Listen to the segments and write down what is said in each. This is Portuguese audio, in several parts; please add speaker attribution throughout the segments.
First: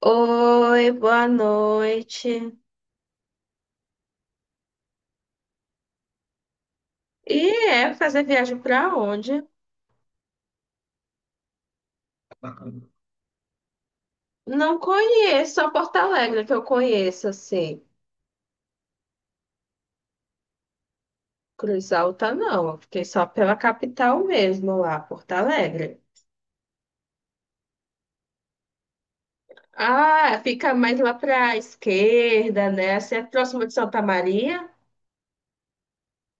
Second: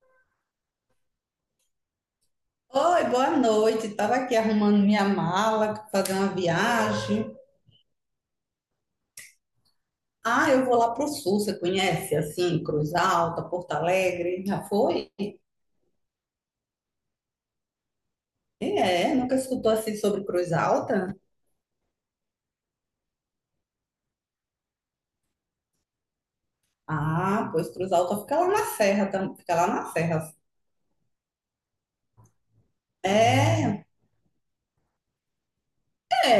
Speaker 1: Oi, boa noite.
Speaker 2: Oi, boa noite. Estava aqui arrumando minha mala, fazer uma viagem.
Speaker 1: E é fazer viagem para onde?
Speaker 2: Ah, eu vou lá para o sul, você conhece? Assim, Cruz Alta, Porto Alegre. Já
Speaker 1: Não
Speaker 2: foi?
Speaker 1: conheço, só Porto Alegre que eu conheço, assim.
Speaker 2: É, nunca escutou assim sobre Cruz Alta?
Speaker 1: Cruz Alta não, eu fiquei só pela capital mesmo lá, Porto Alegre.
Speaker 2: Ah, pois Cruz Alta fica lá na Serra, fica lá na Serra.
Speaker 1: Ah, fica mais lá para esquerda, né? Assim é próximo de
Speaker 2: É,
Speaker 1: Santa Maria.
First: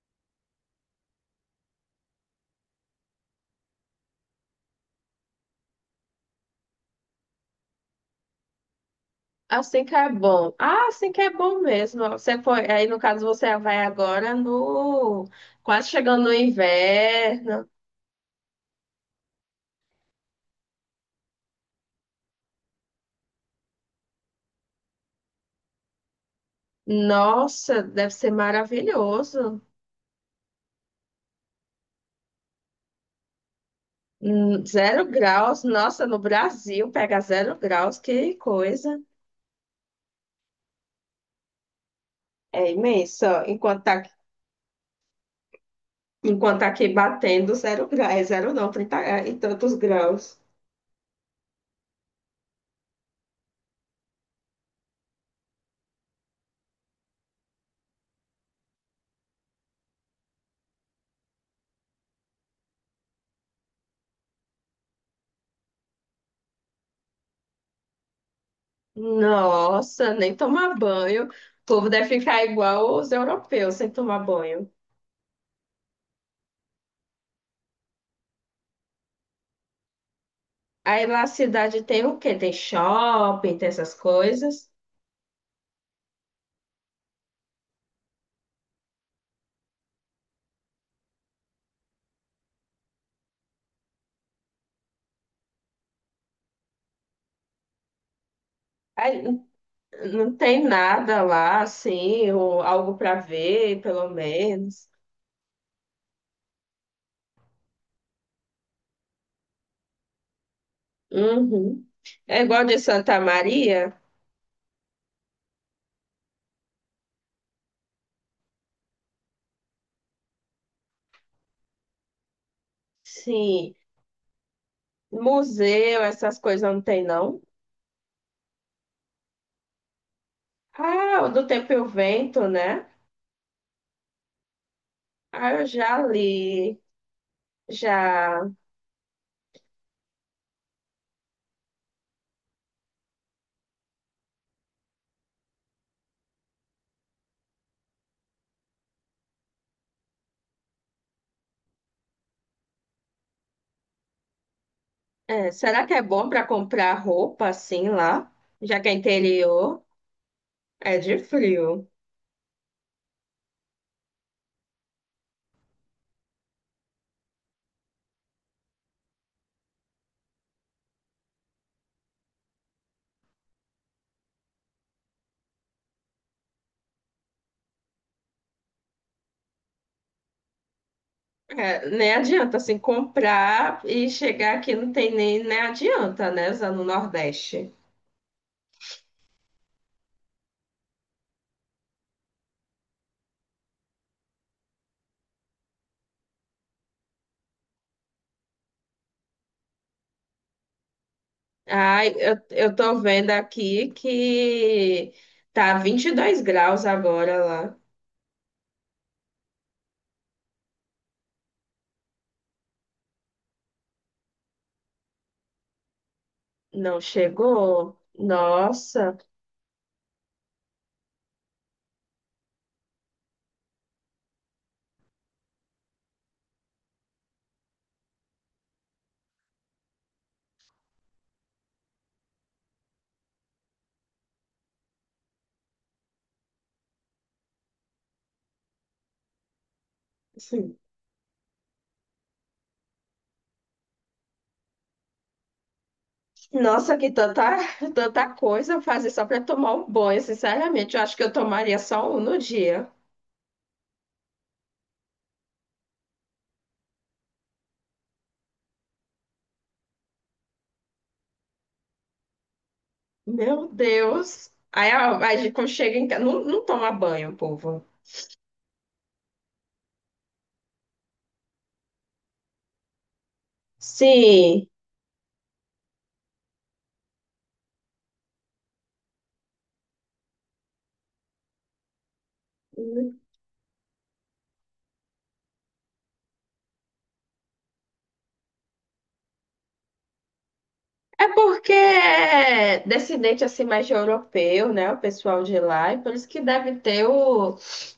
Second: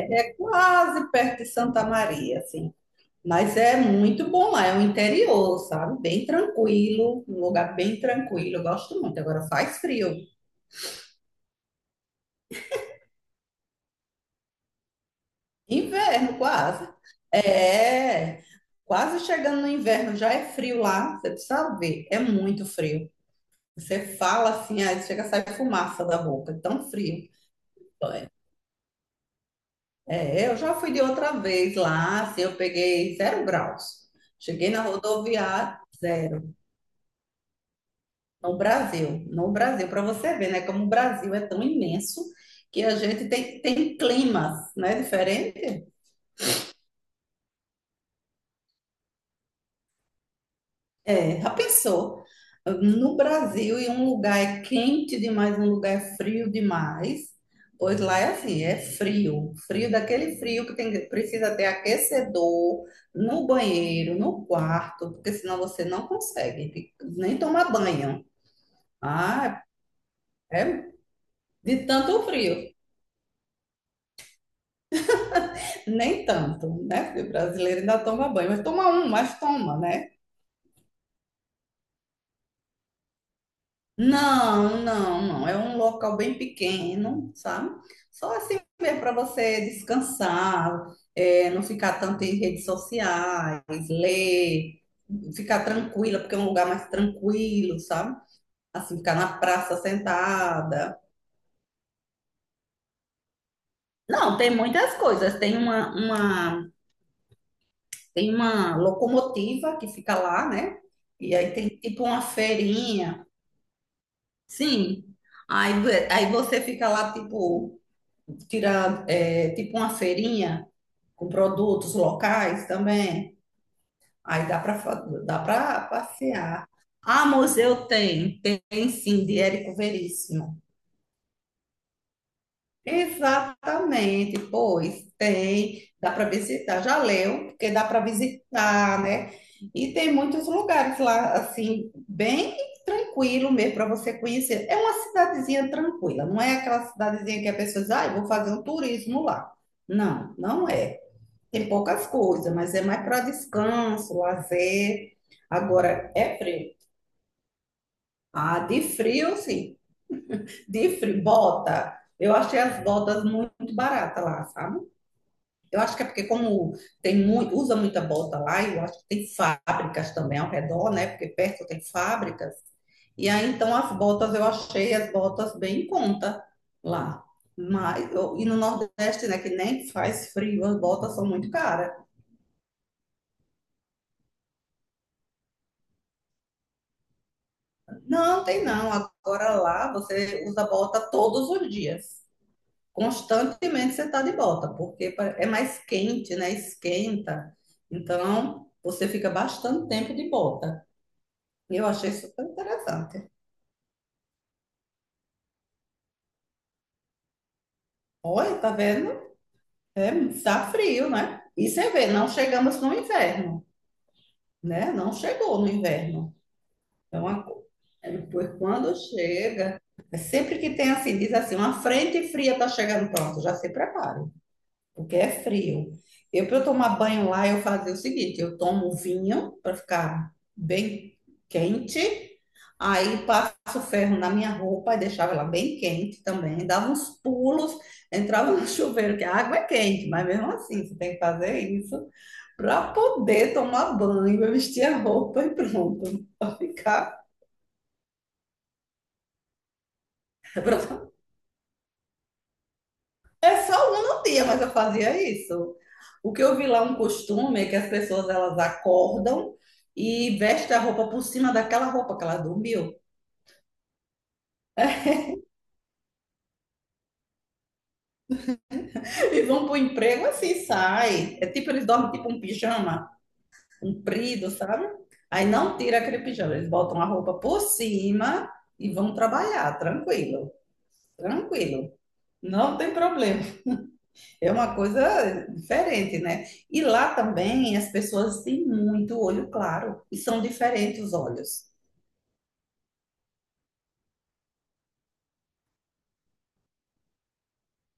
Speaker 2: é quase perto de Santa Maria, assim. Mas é muito bom lá, é o interior, sabe? Bem tranquilo, um lugar bem tranquilo. Eu gosto muito. Agora faz
Speaker 1: Assim que
Speaker 2: frio.
Speaker 1: é bom. Ah, assim que é bom mesmo. Você foi, aí no caso você vai agora no quase chegando no
Speaker 2: Inverno, quase.
Speaker 1: inverno.
Speaker 2: É, quase chegando no inverno, já é frio lá, você precisa ver, é muito frio. Você fala assim, aí chega a sair fumaça da boca, é tão frio.
Speaker 1: Nossa, deve
Speaker 2: É,
Speaker 1: ser maravilhoso.
Speaker 2: eu já fui de outra vez lá, assim, eu peguei zero graus. Cheguei na
Speaker 1: Zero graus,
Speaker 2: rodoviária,
Speaker 1: nossa, no
Speaker 2: zero.
Speaker 1: Brasil pega zero graus, que coisa.
Speaker 2: No Brasil, para você ver, né, como o Brasil é tão imenso
Speaker 1: É
Speaker 2: que a
Speaker 1: imenso,
Speaker 2: gente
Speaker 1: ó. enquanto tá,
Speaker 2: tem climas, né, diferente.
Speaker 1: enquanto tá aqui batendo zero graus, é zero não, 30 e tantos graus.
Speaker 2: É, já pensou? No Brasil, e um lugar é quente demais, um lugar é frio demais. Pois lá é assim, é frio. Frio daquele frio que tem, precisa ter aquecedor no banheiro, no quarto, porque senão você não consegue nem tomar banho. Ah,
Speaker 1: Nossa, nem tomar
Speaker 2: é
Speaker 1: banho. O
Speaker 2: de
Speaker 1: povo deve
Speaker 2: tanto
Speaker 1: ficar
Speaker 2: frio.
Speaker 1: igual os europeus sem tomar banho.
Speaker 2: Nem tanto, né? Porque o brasileiro ainda toma banho, mas toma um, mas toma, né?
Speaker 1: Aí lá a cidade tem o quê? Tem shopping, tem essas coisas.
Speaker 2: Não. É um local bem pequeno, sabe? Só assim mesmo para você descansar, é, não ficar tanto em redes sociais, ler, ficar tranquila, porque é um lugar mais tranquilo, sabe? Assim, ficar
Speaker 1: Aí
Speaker 2: na praça
Speaker 1: não tem
Speaker 2: sentada.
Speaker 1: nada lá, assim, ou algo para ver, pelo
Speaker 2: Não, tem
Speaker 1: menos.
Speaker 2: muitas coisas. Tem tem uma locomotiva que fica lá, né? E aí tem
Speaker 1: Uhum.
Speaker 2: tipo uma
Speaker 1: É igual de Santa
Speaker 2: feirinha.
Speaker 1: Maria.
Speaker 2: Sim. Aí, aí você fica lá, tipo. Tirar é, tipo uma feirinha com produtos locais também.
Speaker 1: Sim,
Speaker 2: Aí dá para dá para
Speaker 1: museu, essas coisas
Speaker 2: passear.
Speaker 1: não tem,
Speaker 2: Ah,
Speaker 1: não.
Speaker 2: museu tem, tem sim, de Érico Veríssimo.
Speaker 1: Ah, o do Tempo e o Vento, né?
Speaker 2: Exatamente, pois
Speaker 1: Ah, eu
Speaker 2: tem,
Speaker 1: já
Speaker 2: dá para
Speaker 1: li,
Speaker 2: visitar. Já leu, porque dá para
Speaker 1: já.
Speaker 2: visitar, né? E tem muitos lugares lá, assim, bem tranquilo mesmo para você conhecer. É uma cidadezinha tranquila, não é aquela cidadezinha que a pessoa diz, ah, eu vou fazer um turismo lá. Não, não é. Tem poucas coisas, mas é mais para descanso, lazer.
Speaker 1: É, será que é
Speaker 2: Agora,
Speaker 1: bom
Speaker 2: é
Speaker 1: para
Speaker 2: frio.
Speaker 1: comprar roupa assim lá?
Speaker 2: Ah,
Speaker 1: Já
Speaker 2: de
Speaker 1: que é
Speaker 2: frio, sim.
Speaker 1: interior,
Speaker 2: De
Speaker 1: é de
Speaker 2: frio,
Speaker 1: frio.
Speaker 2: bota. Eu achei as botas muito baratas lá, sabe? Eu acho que é porque como tem muito, usa muita bota lá, e eu acho que tem fábricas também ao redor, né? Porque perto tem fábricas. E aí, então, eu achei as botas bem em conta lá. Mas, e no Nordeste, né, que nem faz frio, as botas são muito
Speaker 1: É,
Speaker 2: caras.
Speaker 1: nem adianta assim comprar e chegar aqui não tem nem adianta, né? Usando o Nordeste.
Speaker 2: Não, tem não. Agora lá você usa bota todos os dias. Constantemente você está de bota, porque é mais quente, né? Esquenta. Então você fica bastante tempo de bota. Eu achei
Speaker 1: Ai, eu,
Speaker 2: super
Speaker 1: eu tô
Speaker 2: interessante.
Speaker 1: vendo aqui que tá 22 graus agora lá.
Speaker 2: Olha, tá vendo? É, tá frio, né? E você vê, não chegamos no inverno, né? Não chegou no inverno.
Speaker 1: Não
Speaker 2: Então uma co-
Speaker 1: chegou?
Speaker 2: é, pois quando
Speaker 1: Nossa.
Speaker 2: chega, é sempre que tem assim, diz assim, uma frente fria está chegando, pronto, já se prepare. Porque é frio. Eu, para eu tomar banho lá, eu fazia o seguinte: eu tomo vinho para ficar bem quente, aí passo ferro na minha roupa e deixava ela bem quente também, dava uns pulos, entrava no chuveiro, que a água é quente, mas mesmo
Speaker 1: Sim.
Speaker 2: assim você tem que fazer isso para poder tomar banho, eu vestir a roupa e pronto, para
Speaker 1: Nossa, que
Speaker 2: ficar,
Speaker 1: tanta, tanta coisa fazer só para tomar um banho,
Speaker 2: para
Speaker 1: sinceramente. Eu acho que eu tomaria só um no dia.
Speaker 2: é só uma no dia, mas eu fazia isso. O que eu vi lá é um costume é que as pessoas elas acordam e vestem a roupa por cima daquela roupa que ela dormiu
Speaker 1: Meu Deus. Aí, aí quando chega em casa, não, não toma banho, povo.
Speaker 2: e vão pro emprego assim, sai. É tipo eles dormem tipo um pijama comprido,
Speaker 1: Sim.
Speaker 2: sabe? Aí não tira aquele pijama, eles botam a roupa por cima e vão trabalhar, tranquilo. Não tem problema. É uma coisa diferente, né? E lá também as pessoas têm muito olho claro e são diferentes os
Speaker 1: É
Speaker 2: olhos.
Speaker 1: porque é descendente assim mais de europeu, né? O pessoal de lá, e por isso que deve ter o,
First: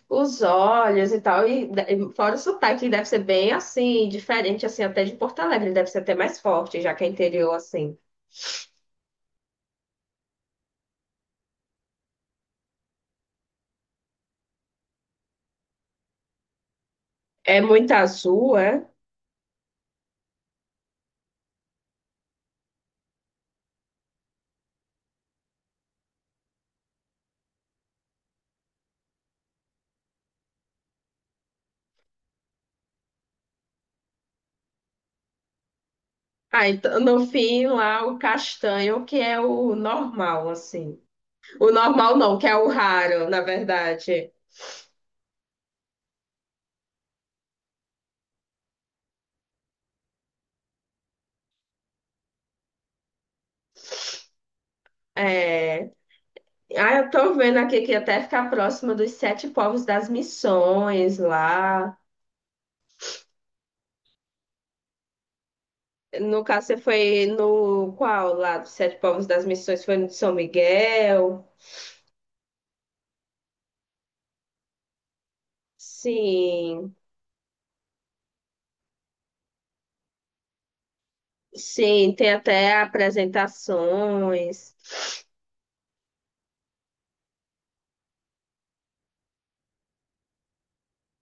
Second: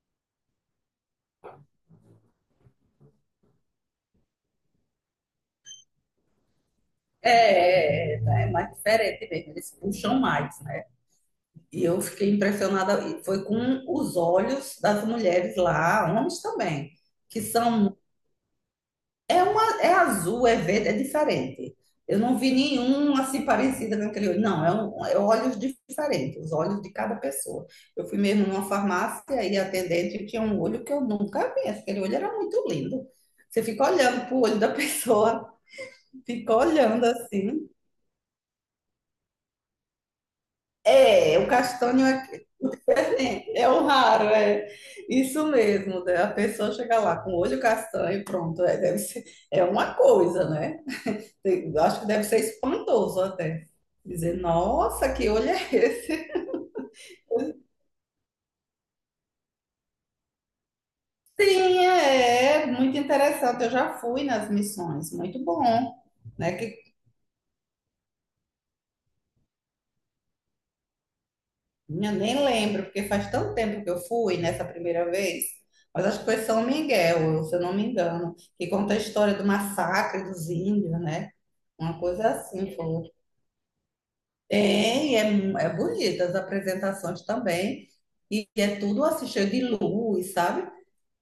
Speaker 1: os olhos e tal. E, fora o sotaque, deve ser bem assim, diferente assim até de Porto Alegre, ele deve ser até mais forte, já que é interior assim.
Speaker 2: É mais diferente mesmo, eles puxam mais, né? E eu fiquei impressionada, e foi com os olhos das mulheres lá, homens também, que
Speaker 1: É muito
Speaker 2: são…
Speaker 1: azul, é?
Speaker 2: É, é azul, é verde, é diferente. Eu não vi nenhum assim parecida com aquele olho. Não, é olhos diferentes, os olhos de cada pessoa. Eu fui mesmo numa farmácia e a atendente tinha um olho que eu nunca vi. Aquele olho era muito lindo. Você fica olhando pro olho da pessoa, fica
Speaker 1: Ah, então
Speaker 2: olhando
Speaker 1: no fim
Speaker 2: assim.
Speaker 1: lá o castanho, que é o normal, assim.
Speaker 2: É, o
Speaker 1: O
Speaker 2: castanho
Speaker 1: normal
Speaker 2: é
Speaker 1: não, que é o raro, na
Speaker 2: diferente, é o raro,
Speaker 1: verdade.
Speaker 2: é isso mesmo. Né? A pessoa chega lá com o olho castanho, pronto, é, deve ser, é uma coisa, né? Eu acho que deve ser espantoso até. Dizer, nossa, que olho é
Speaker 1: É.
Speaker 2: esse?
Speaker 1: Ah, eu tô vendo aqui que até ficar próximo dos sete povos das missões
Speaker 2: Sim,
Speaker 1: lá.
Speaker 2: é, é muito interessante. Eu já fui nas missões, muito bom,
Speaker 1: No
Speaker 2: né?
Speaker 1: caso,
Speaker 2: Que
Speaker 1: você foi no qual lá dos sete povos das missões? Foi no de São Miguel?
Speaker 2: eu nem lembro, porque faz tanto tempo que eu fui nessa primeira vez, mas acho que foi São
Speaker 1: Sim,
Speaker 2: Miguel, se eu não me engano, que conta a história do massacre dos índios, né? Uma
Speaker 1: sim,
Speaker 2: coisa
Speaker 1: tem até
Speaker 2: assim, foi.
Speaker 1: apresentações.
Speaker 2: Tem, é, é bonita as apresentações também, e é tudo assim, cheio de luz, sabe?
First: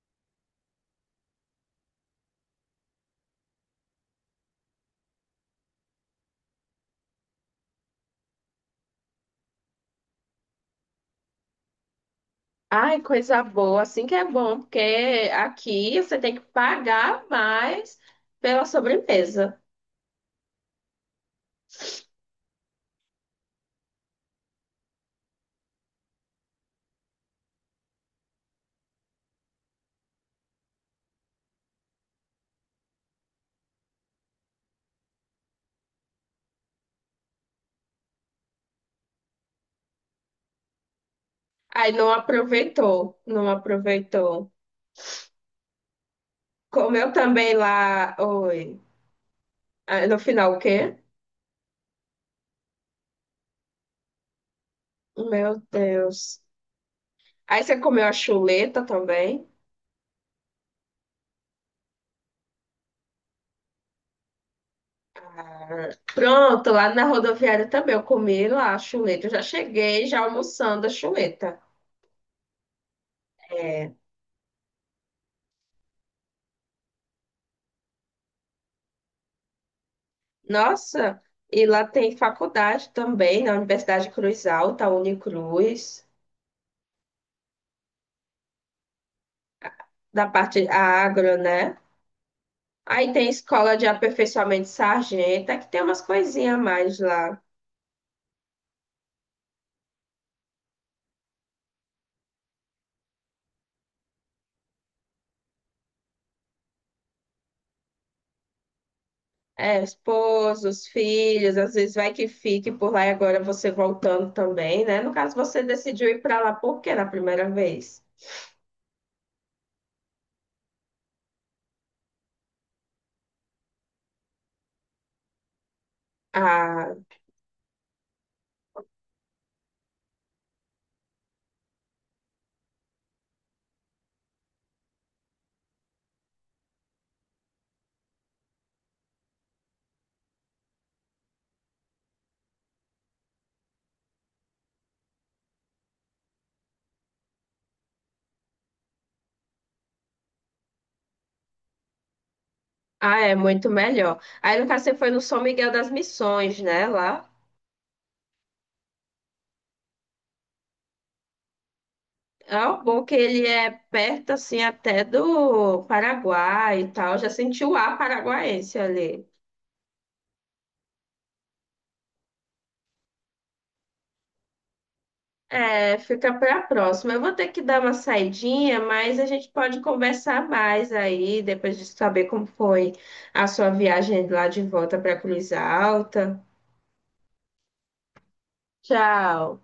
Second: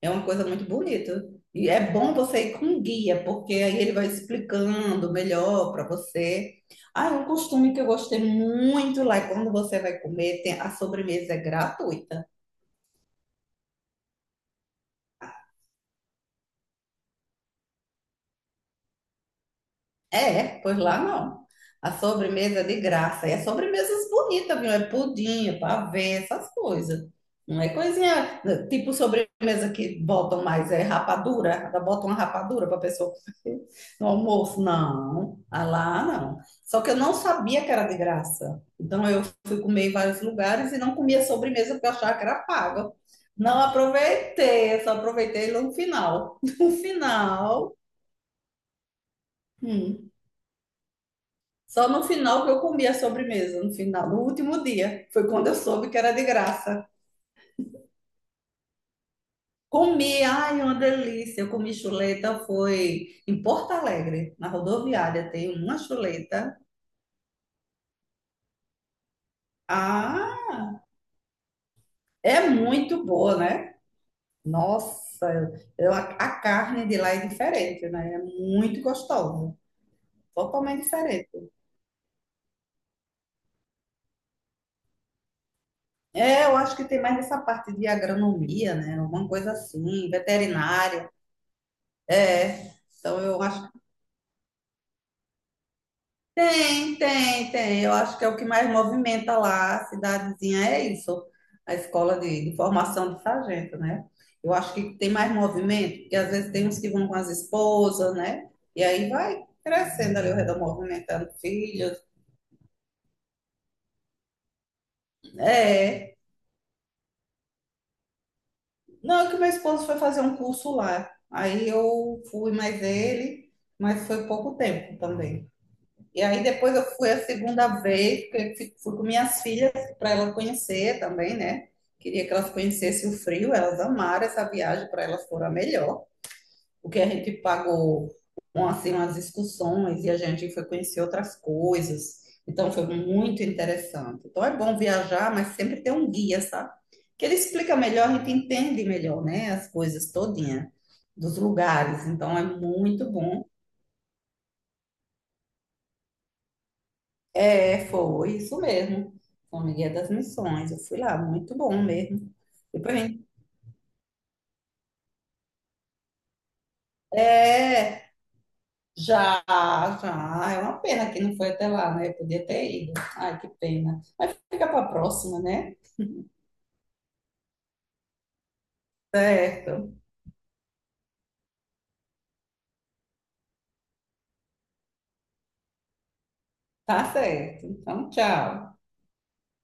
Speaker 2: É uma coisa muito bonita. E é bom você ir com guia, porque aí ele vai explicando melhor para você. Ah, é um costume que eu gostei muito lá é quando você vai comer, a sobremesa é gratuita.
Speaker 1: Ai, coisa boa, assim que é bom, porque aqui você tem que pagar mais pela sobremesa.
Speaker 2: É, pois lá não. A sobremesa é de graça. E as sobremesas bonitas, viu? É pudim, é pavê, essas coisas. Não é coisinha, né, tipo sobremesa que botam mais, é rapadura, ainda botam uma rapadura para a pessoa comer no almoço. Não, ah, lá não. Só que eu não sabia que era de graça. Então eu fui comer em vários lugares e não comia sobremesa porque eu
Speaker 1: Aí não
Speaker 2: achava que era paga.
Speaker 1: aproveitou, não
Speaker 2: Não
Speaker 1: aproveitou.
Speaker 2: aproveitei, eu só aproveitei no final. No
Speaker 1: Comeu também
Speaker 2: final.
Speaker 1: lá, oi. Ah,
Speaker 2: Hum,
Speaker 1: no final o quê?
Speaker 2: só no final que eu comi a sobremesa, no final, no último dia. Foi quando eu
Speaker 1: Meu
Speaker 2: soube que era de
Speaker 1: Deus.
Speaker 2: graça.
Speaker 1: Aí você comeu a chuleta também.
Speaker 2: Comi, ai, uma delícia. Eu comi chuleta, foi em Porto Alegre, na rodoviária, tem uma
Speaker 1: Ah,
Speaker 2: chuleta.
Speaker 1: pronto, lá na rodoviária também eu comi lá a chuleta. Eu já cheguei já
Speaker 2: Ah,
Speaker 1: almoçando a chuleta.
Speaker 2: é muito boa, né?
Speaker 1: É,
Speaker 2: Nossa, a carne de lá é diferente, né? É muito gostosa, totalmente
Speaker 1: nossa,
Speaker 2: diferente.
Speaker 1: e lá tem faculdade também, na Universidade Cruz Alta, Unicruz,
Speaker 2: É, eu acho que tem mais essa parte de agronomia, né? Alguma coisa assim,
Speaker 1: da parte
Speaker 2: veterinária.
Speaker 1: agro, né?
Speaker 2: É,
Speaker 1: Aí
Speaker 2: então
Speaker 1: tem
Speaker 2: eu acho…
Speaker 1: escola de aperfeiçoamento de sargento, é que tem umas coisinhas a mais lá.
Speaker 2: Tem. Eu acho que é o que mais movimenta lá a cidadezinha, é isso, a escola de formação de sargento, né? Eu acho que tem mais movimento, porque às vezes tem uns que vão com as esposas, né? E aí vai
Speaker 1: É,
Speaker 2: crescendo ali o redor,
Speaker 1: esposos,
Speaker 2: movimentando
Speaker 1: filhos, às vezes
Speaker 2: filhos.
Speaker 1: vai que fique por lá e agora você voltando também, né? No caso, você decidiu
Speaker 2: É.
Speaker 1: ir para lá por quê na primeira vez?
Speaker 2: Não, é que meu esposo foi fazer um curso lá. Aí eu fui mais ele, mas foi pouco tempo também. E aí depois eu
Speaker 1: Ah,
Speaker 2: fui a segunda vez, porque eu fui com minhas filhas para elas conhecer também, né? Queria que elas conhecessem o frio, elas amaram essa viagem, para elas foram a melhor. O que a gente pagou, um, assim, umas excursões e a gente foi conhecer outras coisas. Então foi muito interessante. Então é bom viajar, mas sempre ter um guia, sabe? Que ele explica melhor, a gente entende melhor, né? As coisas todinha dos lugares. Então é muito
Speaker 1: ah, é
Speaker 2: bom.
Speaker 1: muito melhor. Aí, no caso, você foi no São Miguel das Missões, né? Lá.
Speaker 2: É, foi isso mesmo. São Miguel das Missões. Eu fui lá, muito bom mesmo.
Speaker 1: Ah, o
Speaker 2: Depois, a
Speaker 1: bom que
Speaker 2: gente-
Speaker 1: ele é perto, assim, até do Paraguai e tal. Já senti o ar
Speaker 2: é,
Speaker 1: paraguaense ali.
Speaker 2: já, já. Ah, é uma pena que não foi até lá, né? Eu podia ter ido. Ai, que pena. Mas fica para a próxima, né?
Speaker 1: É, fica para a próxima. Eu vou ter que dar uma saidinha, mas a gente pode
Speaker 2: Certo.
Speaker 1: conversar mais aí, depois de saber como foi a sua viagem lá de volta para Cruz Alta.
Speaker 2: Tá certo. Então, tchau.
Speaker 1: Tchau.